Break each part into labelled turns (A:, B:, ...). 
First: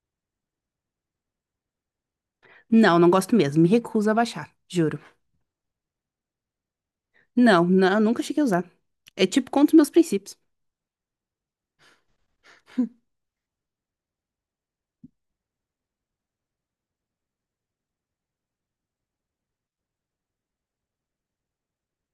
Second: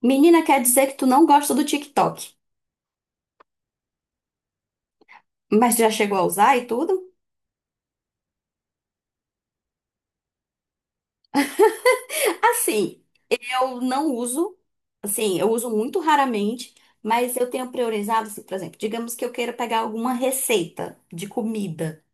A: Menina, quer dizer que tu não gosta do TikTok,
B: Não, não gosto mesmo. Me recuso a baixar, juro.
A: mas já chegou a usar e tudo?
B: Não, não, nunca cheguei a usar. É tipo contra os meus princípios.
A: Assim, eu não uso, assim, eu uso muito raramente, mas eu tenho priorizado, assim, por exemplo, digamos que eu queira pegar alguma receita de comida.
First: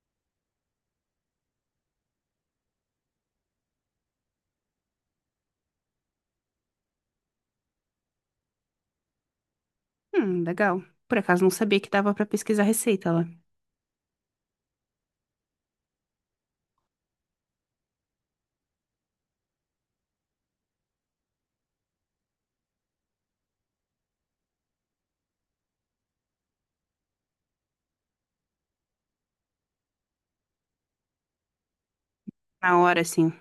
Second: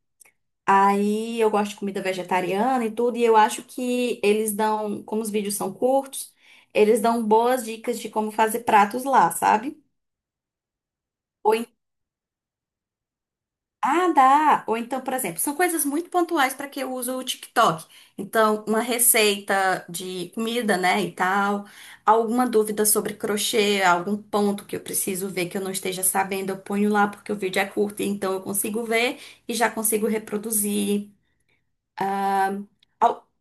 A: Aí eu gosto de comida vegetariana e tudo, e eu acho que eles dão, como os vídeos são curtos, eles dão boas dicas de como fazer pratos lá, sabe?
B: Legal. Por acaso não
A: Ou
B: sabia que dava pra pesquisar receita lá.
A: Ah, dá. Ou então, por exemplo, são coisas muito pontuais para que eu uso o TikTok. Então, uma receita de comida, né, e tal, alguma dúvida sobre crochê, algum ponto que eu preciso ver que eu não esteja sabendo, eu ponho lá porque o vídeo é curto, então eu consigo ver e já consigo reproduzir.
B: Na hora, assim.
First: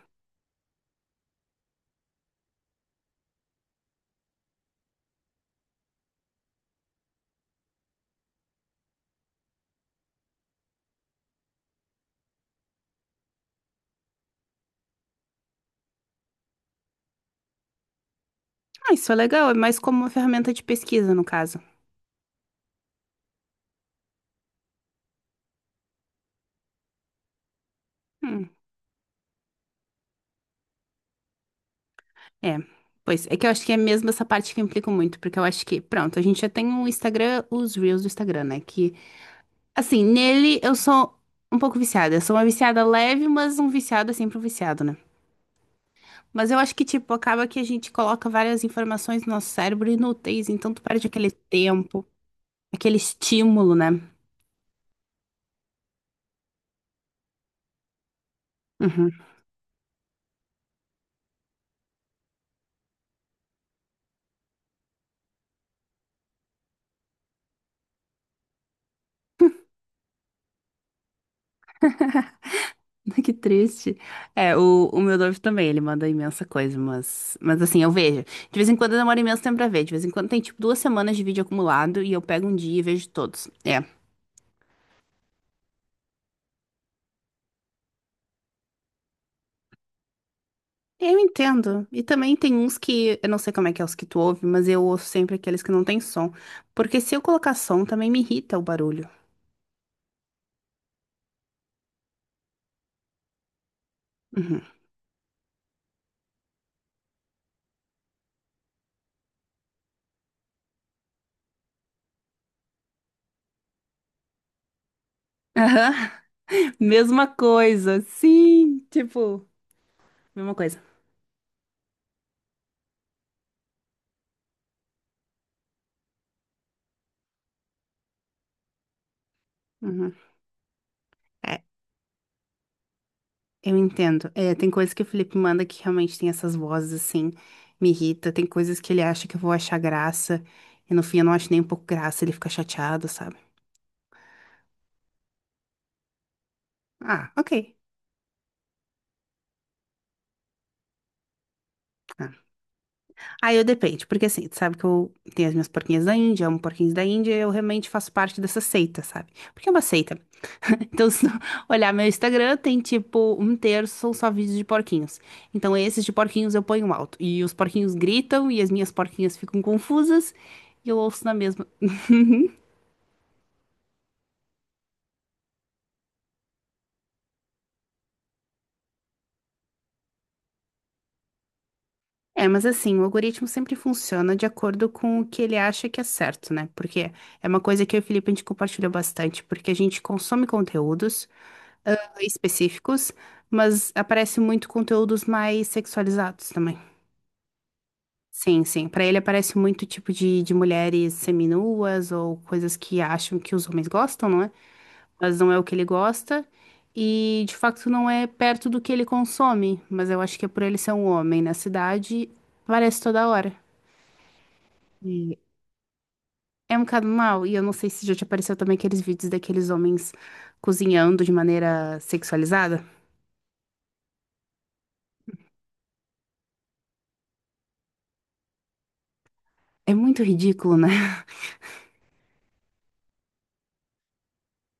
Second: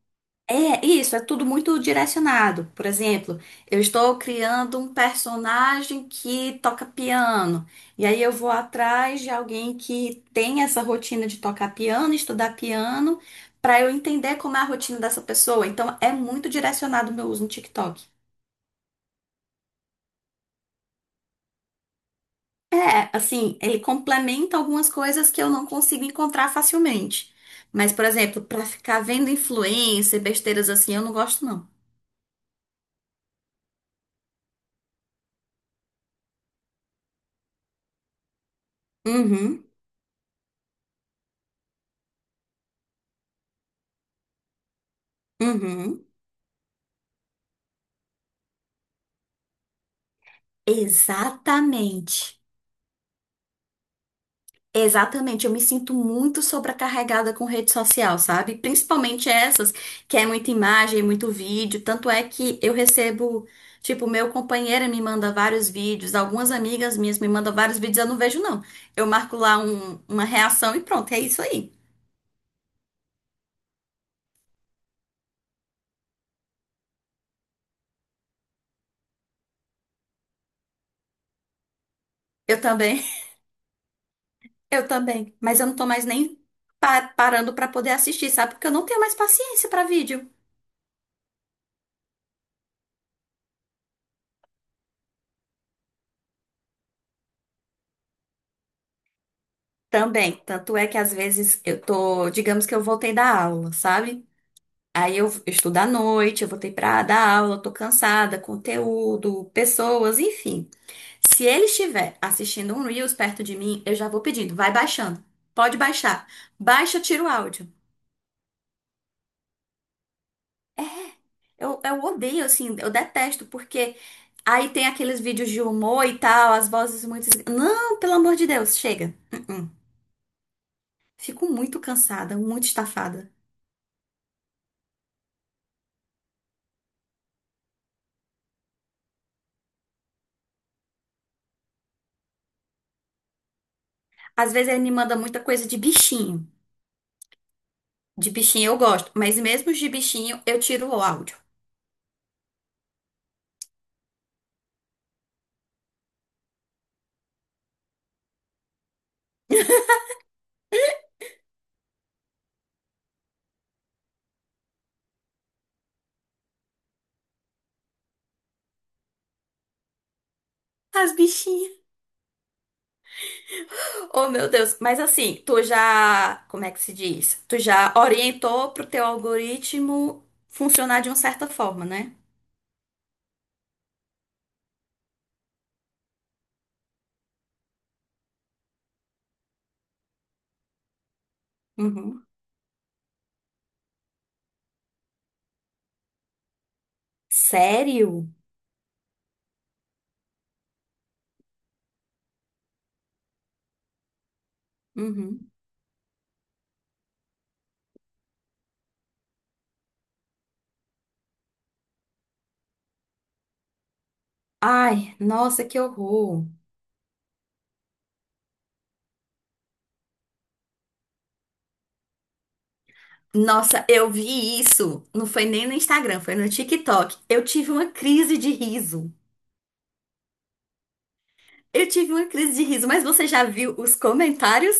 A: É isso, é tudo muito direcionado. Por exemplo, eu estou criando um personagem que toca piano. E aí eu vou atrás de alguém que tem essa rotina de tocar piano, estudar piano, para eu entender como é a rotina dessa pessoa. Então é muito direcionado o meu uso no TikTok.
B: Ah, isso é legal, é mais como uma ferramenta de pesquisa, no caso.
A: É, assim, ele complementa algumas coisas que eu não consigo encontrar facilmente. Mas, por exemplo,
B: Hum,
A: para ficar vendo influencer, besteiras assim, eu não gosto, não.
B: é. Pois, é que eu acho que é mesmo essa parte que eu implico muito, porque eu acho que, pronto, a gente já tem o Instagram, os Reels do Instagram, né? Que,
A: Uhum,
B: assim, nele eu sou um pouco viciada. Eu sou uma viciada leve, mas um viciado é sempre um viciado, né?
A: uhum.
B: Mas eu acho que, tipo, acaba que a gente coloca várias informações no nosso cérebro inúteis, então tu perde aquele tempo,
A: Exatamente.
B: aquele estímulo, né?
A: Exatamente, eu me sinto muito sobrecarregada com rede social, sabe?
B: Uhum.
A: Principalmente essas que é muita imagem, muito vídeo. Tanto é que eu recebo, tipo, meu companheiro me manda vários vídeos, algumas amigas minhas me mandam vários vídeos, eu não vejo, não. Eu marco lá uma reação e pronto, é isso aí.
B: Que triste. É, o meu noivo também, ele manda imensa coisa, mas assim, eu vejo. De vez em quando demora imenso tempo pra ver, de vez em quando tem, tipo, duas semanas de vídeo acumulado e eu pego um
A: Eu
B: dia e
A: também,
B: vejo todos. É.
A: eu também. Mas eu não tô mais nem parando pra poder assistir, sabe? Porque eu não tenho mais paciência pra vídeo.
B: Eu entendo. E também tem uns que, eu não sei como é que é os que tu ouve, mas eu ouço sempre aqueles que não tem som. Porque se eu colocar som, também me irrita o barulho.
A: Também, tanto é que às vezes eu tô, digamos que eu voltei da aula, sabe?
B: Uhum.
A: Aí eu estudo à noite, eu voltei pra dar aula, eu tô cansada, conteúdo, pessoas, enfim. Se ele estiver assistindo um Reels perto de mim, eu já vou pedindo, vai baixando. Pode baixar. Baixa, tira
B: Mesma
A: o áudio.
B: coisa, sim, tipo, mesma coisa.
A: É, eu odeio, assim, eu detesto, porque aí tem aqueles vídeos de humor e tal, as vozes muito. Não, pelo amor de Deus, chega. Uh-uh.
B: Uhum.
A: Fico
B: É,
A: muito cansada, muito estafada.
B: eu entendo. É, tem coisas que o Felipe manda que realmente tem essas vozes assim, me irrita. Tem coisas que ele acha que eu vou achar graça, e no fim eu não acho nem um pouco graça, ele fica chateado, sabe?
A: Às vezes ele me manda muita coisa de bichinho.
B: Ah, ok.
A: De bichinho eu gosto, mas mesmo de bichinho eu tiro o áudio.
B: Ah, Aí eu depende, porque assim, tu sabe que eu tenho as minhas porquinhas da Índia, amo porquinhos da Índia, e eu realmente faço parte dessa seita, sabe? Porque é uma seita. Então, se tu olhar meu Instagram, tem tipo um terço são só vídeos de porquinhos. Então, esses de porquinhos eu ponho alto. E os porquinhos gritam, e as minhas porquinhas ficam confusas, e eu
A: As
B: ouço na mesma.
A: bichinhas. Oh, meu Deus. Mas assim, tu já, como é que se diz? Tu já orientou pro teu algoritmo funcionar de uma certa forma, né?
B: É, mas assim, o algoritmo sempre funciona de acordo com o que ele acha que é certo, né? Porque é uma coisa que eu e o Felipe a gente compartilha bastante, porque a gente consome conteúdos ah,
A: Uhum.
B: específicos, mas aparece muito conteúdos mais sexualizados também.
A: Sério?
B: Sim, sim. Pra ele aparece muito tipo de mulheres seminuas ou coisas que acham que os homens gostam, não é? Mas
A: Uhum.
B: não é o que ele gosta. E de facto não é perto do que ele consome. Mas eu acho que é por ele ser um homem na cidade, aparece toda hora.
A: Ai,
B: E
A: nossa, que horror.
B: é um bocado mal. E eu não sei se já te apareceu também aqueles vídeos daqueles homens cozinhando de maneira sexualizada.
A: Nossa, eu vi isso. Não foi nem no Instagram, foi no TikTok. Eu tive uma crise de riso.
B: É muito ridículo, né?
A: Eu tive uma crise de riso, mas você já viu os comentários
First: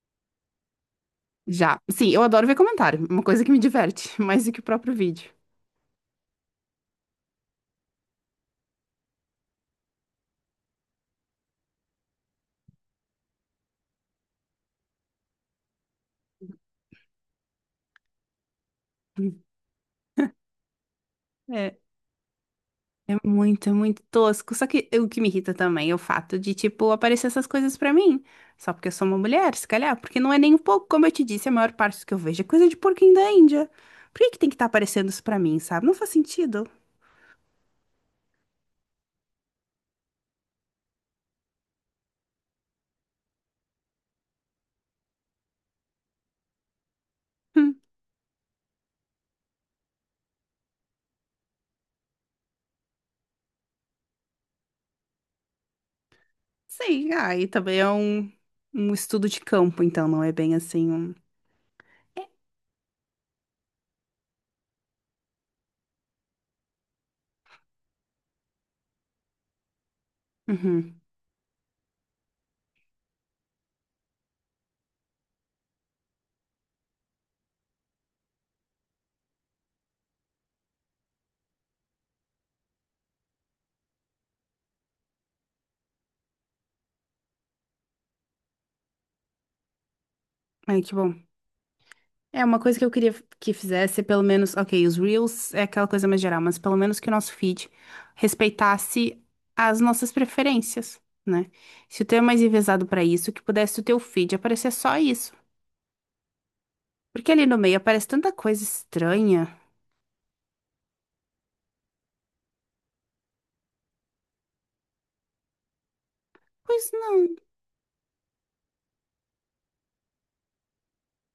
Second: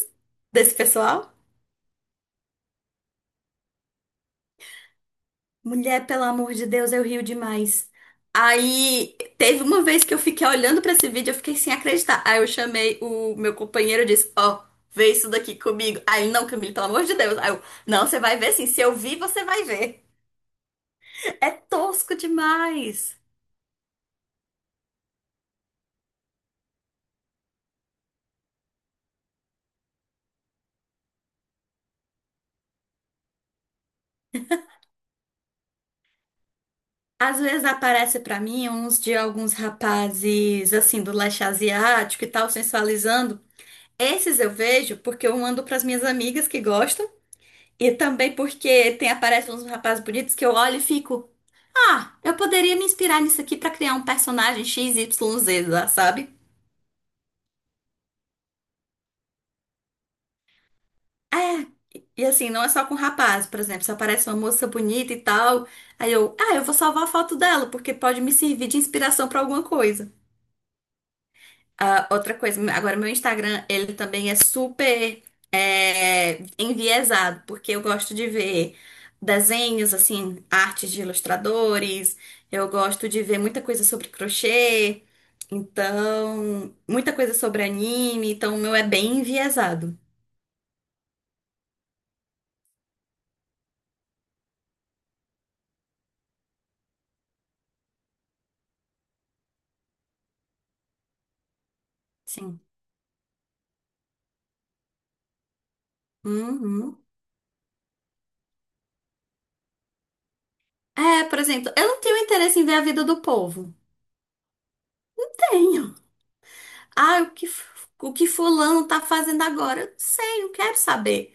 A: desse pessoal?
B: Já. Sim, eu adoro ver comentário. Uma coisa que me diverte, mais do que o próprio vídeo.
A: Mulher, pelo amor de Deus, eu rio demais. Aí teve uma vez que eu fiquei olhando pra esse vídeo, eu fiquei sem acreditar. Aí eu chamei o meu companheiro e disse: Ó, vê isso daqui comigo. Aí ele, não, Camille, pelo amor de Deus. Aí eu, não, você vai ver sim. Se eu vi, você vai ver. É
B: É,
A: tosco demais.
B: é muito tosco. Só que o que me irrita também é o fato de, tipo, aparecer essas coisas pra mim. Só porque eu sou uma mulher, se calhar. Porque não é nem um pouco, como eu te disse, a maior parte do que eu vejo é coisa de porquinho da Índia. Por que que tem que estar aparecendo isso pra mim, sabe? Não faz sentido.
A: Às vezes aparece pra mim uns de alguns rapazes assim do leste asiático e tal, sensualizando. Esses eu vejo porque eu mando pras minhas amigas que gostam
B: Hum.
A: e também porque tem aparecem uns rapazes bonitos que eu olho e fico, ah, eu poderia me inspirar nisso aqui pra criar um personagem XYZ lá, sabe?
B: Sim, ah, e também é um estudo de campo, então não é bem assim um.
A: É,
B: É.
A: e assim, não é só com rapaz, por exemplo, se aparece uma moça bonita e tal, aí eu, ah, eu vou salvar a foto dela porque pode me servir de inspiração pra alguma coisa.
B: Uhum.
A: Ah, outra coisa, agora meu Instagram, ele também é super é, enviesado, porque eu gosto de ver desenhos, assim, artes de ilustradores, eu gosto de ver muita coisa sobre crochê, então, muita coisa sobre anime, então o meu é bem enviesado.
B: Ai, que bom. É uma coisa que eu queria que fizesse, pelo menos, ok, os Reels é aquela coisa mais geral, mas pelo menos que o nosso feed respeitasse as nossas preferências, né? Se o teu é mais
A: Sim.
B: enviesado pra isso, que pudesse o teu feed aparecer só isso.
A: Uhum.
B: Porque ali no meio aparece tanta coisa estranha.
A: É, por exemplo, eu não tenho interesse em ver a vida do povo. Tenho.
B: Pois
A: Ah, o
B: não,
A: que, o que fulano tá fazendo agora? Eu não sei, não quero saber.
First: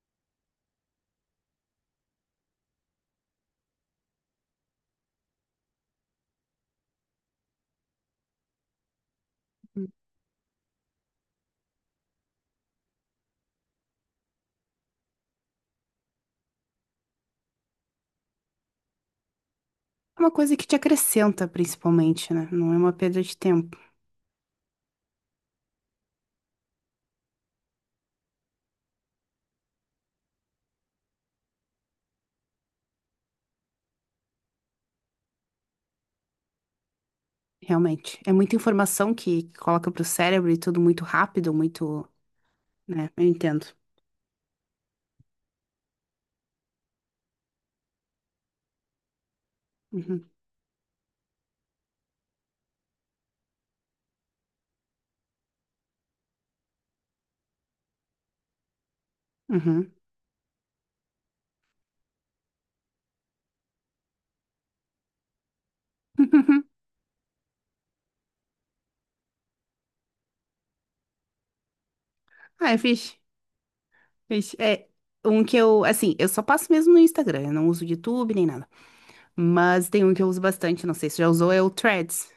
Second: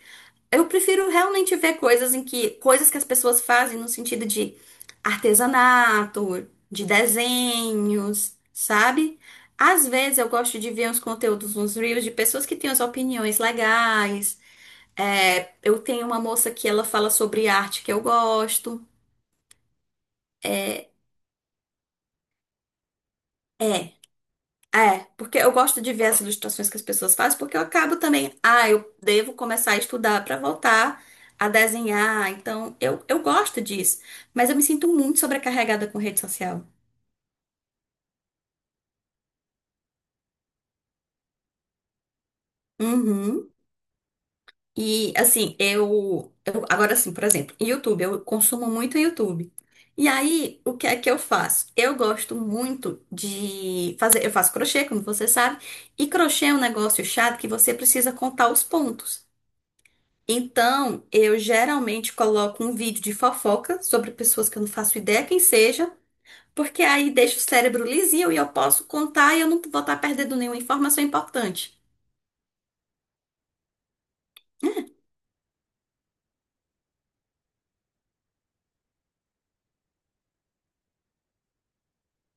A: Eu prefiro realmente ver coisas em que coisas que as pessoas fazem no sentido de artesanato, de desenhos, sabe? Às vezes eu gosto de ver uns conteúdos nos reels de pessoas que têm as opiniões legais. É, eu tenho uma moça que ela fala sobre arte que eu gosto.
B: é uma coisa que te acrescenta, principalmente, né? Não é uma perda de tempo,
A: É. É, porque eu gosto de ver as ilustrações que as pessoas fazem, porque eu acabo também, ah, eu devo começar a estudar para voltar a desenhar. Então, eu gosto disso, mas eu me sinto muito sobrecarregada com rede social.
B: realmente. É muita informação que coloca pro cérebro e tudo muito rápido, muito, né? Eu
A: Uhum.
B: entendo.
A: E assim, eu agora assim, por exemplo, YouTube, eu consumo muito YouTube. E
B: Uhum.
A: aí, o que é que eu faço? Eu gosto muito de fazer, eu faço crochê, como você sabe, e crochê é um negócio chato que você precisa contar os pontos.
B: Uhum.
A: Então, eu geralmente coloco um vídeo de fofoca sobre pessoas que eu não faço ideia quem seja, porque aí deixa o cérebro lisinho e eu posso contar e eu não vou estar perdendo nenhuma informação importante.
B: Ah, é fixe. Vixe, é um que eu, assim, eu só passo mesmo no Instagram, eu não uso YouTube nem nada. Mas tem um que eu uso bastante, não sei se já usou, é o Threads.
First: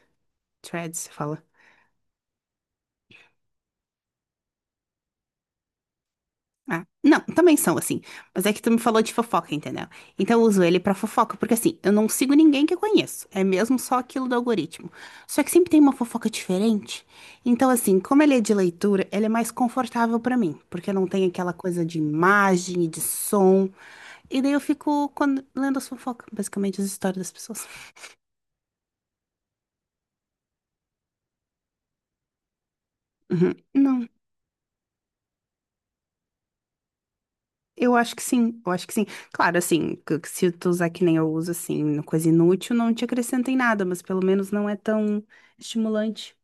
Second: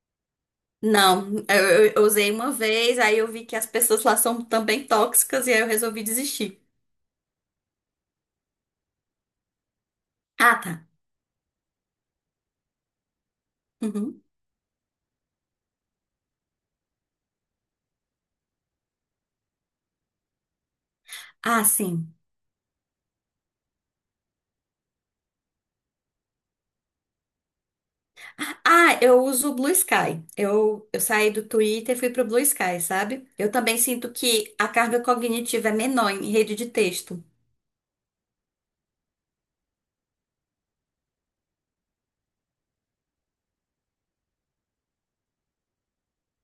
B: Threads, você fala.
A: Não, eu, eu usei uma vez, aí eu vi que as pessoas lá são também tóxicas e aí eu resolvi desistir.
B: Ah, não, também são assim. Mas é que tu me falou de fofoca, entendeu? Então eu
A: Ah,
B: uso
A: tá.
B: ele pra fofoca, porque assim, eu não sigo ninguém que eu conheço. É mesmo só
A: Uhum.
B: aquilo do algoritmo. Só que sempre tem uma fofoca diferente. Então, assim, como ele é de leitura, ele é mais confortável pra mim, porque não tem aquela
A: Ah,
B: coisa de
A: sim.
B: imagem e de som. E daí eu fico quando, lendo as fofocas, basicamente as histórias das pessoas.
A: Ah, eu uso o Blue Sky. Eu saí do Twitter e fui pro Blue Sky, sabe? Eu
B: Uhum.
A: também
B: Não,
A: sinto que a carga cognitiva é menor em rede de texto.
B: eu acho que sim, eu acho que sim. Claro, assim, que se tu usar que nem eu uso, assim, coisa inútil, não te acrescenta em nada, mas pelo menos não é tão estimulante.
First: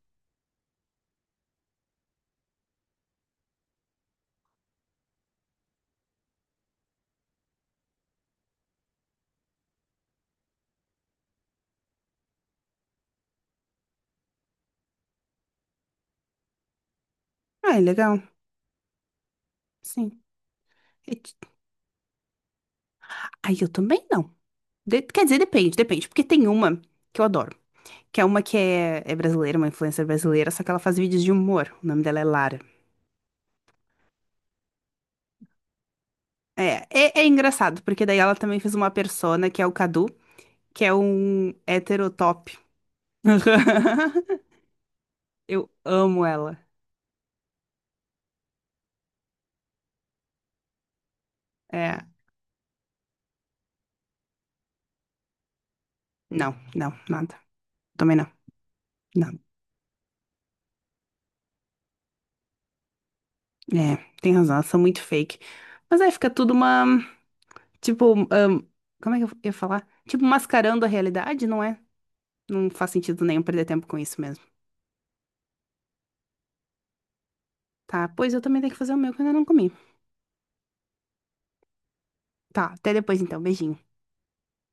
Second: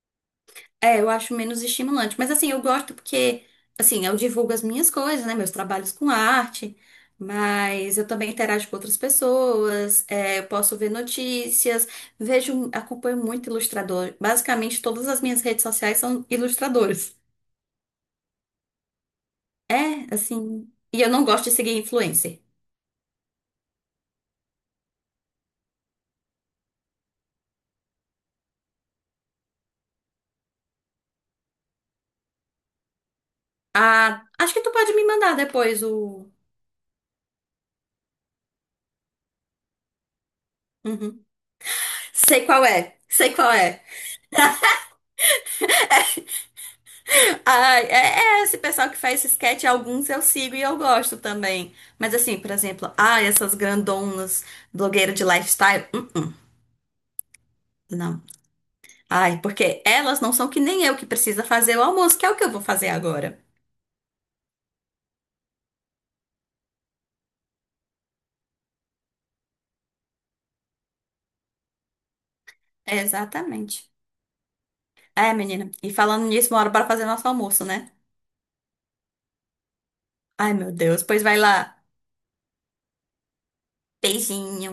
A: É, eu acho menos estimulante. Mas assim, eu gosto porque, assim, eu divulgo as minhas coisas, né? Meus trabalhos com arte, mas eu também interajo com outras pessoas, é, eu posso ver notícias, vejo, acompanho muito ilustrador. Basicamente, todas as minhas redes sociais são ilustradores.
B: Ah, é legal,
A: É,
B: sim.
A: assim. E eu
B: E
A: não gosto de seguir influencer.
B: aí eu também não. Quer dizer, depende, depende, porque tem uma que eu adoro, que é uma que é, é brasileira, uma influencer brasileira, só que ela faz vídeos de humor. O nome dela é Lara.
A: Ah, acho que tu pode me mandar depois o.
B: É, é, é engraçado, porque daí ela também fez uma persona, que é o Cadu, que é
A: Uhum.
B: um
A: Sei
B: heterotop.
A: qual é. Sei qual é.
B: Eu amo ela.
A: Ah, é, é, esse pessoal que faz esse sketch, alguns eu sigo e eu gosto também.
B: É.
A: Mas assim, por exemplo, ah, essas grandonas, blogueiras de lifestyle,
B: Não, não, nada. Também
A: não.
B: não. Não.
A: Ai, porque elas não são que nem eu que precisa fazer o almoço, que é o que eu vou fazer agora.
B: É, tem razão, elas são muito fake. Mas aí fica tudo uma. Tipo, como é que eu ia falar? Tipo, mascarando a realidade, não é? Não faz sentido nenhum perder tempo
A: Exatamente.
B: com isso mesmo.
A: É, menina. E falando nisso, uma hora para fazer nosso almoço, né?
B: Tá, pois eu também tenho que fazer o meu que eu ainda não comi.
A: Ai, meu Deus. Pois vai lá.
B: Tá, até depois então. Beijinho.
A: Beijinho.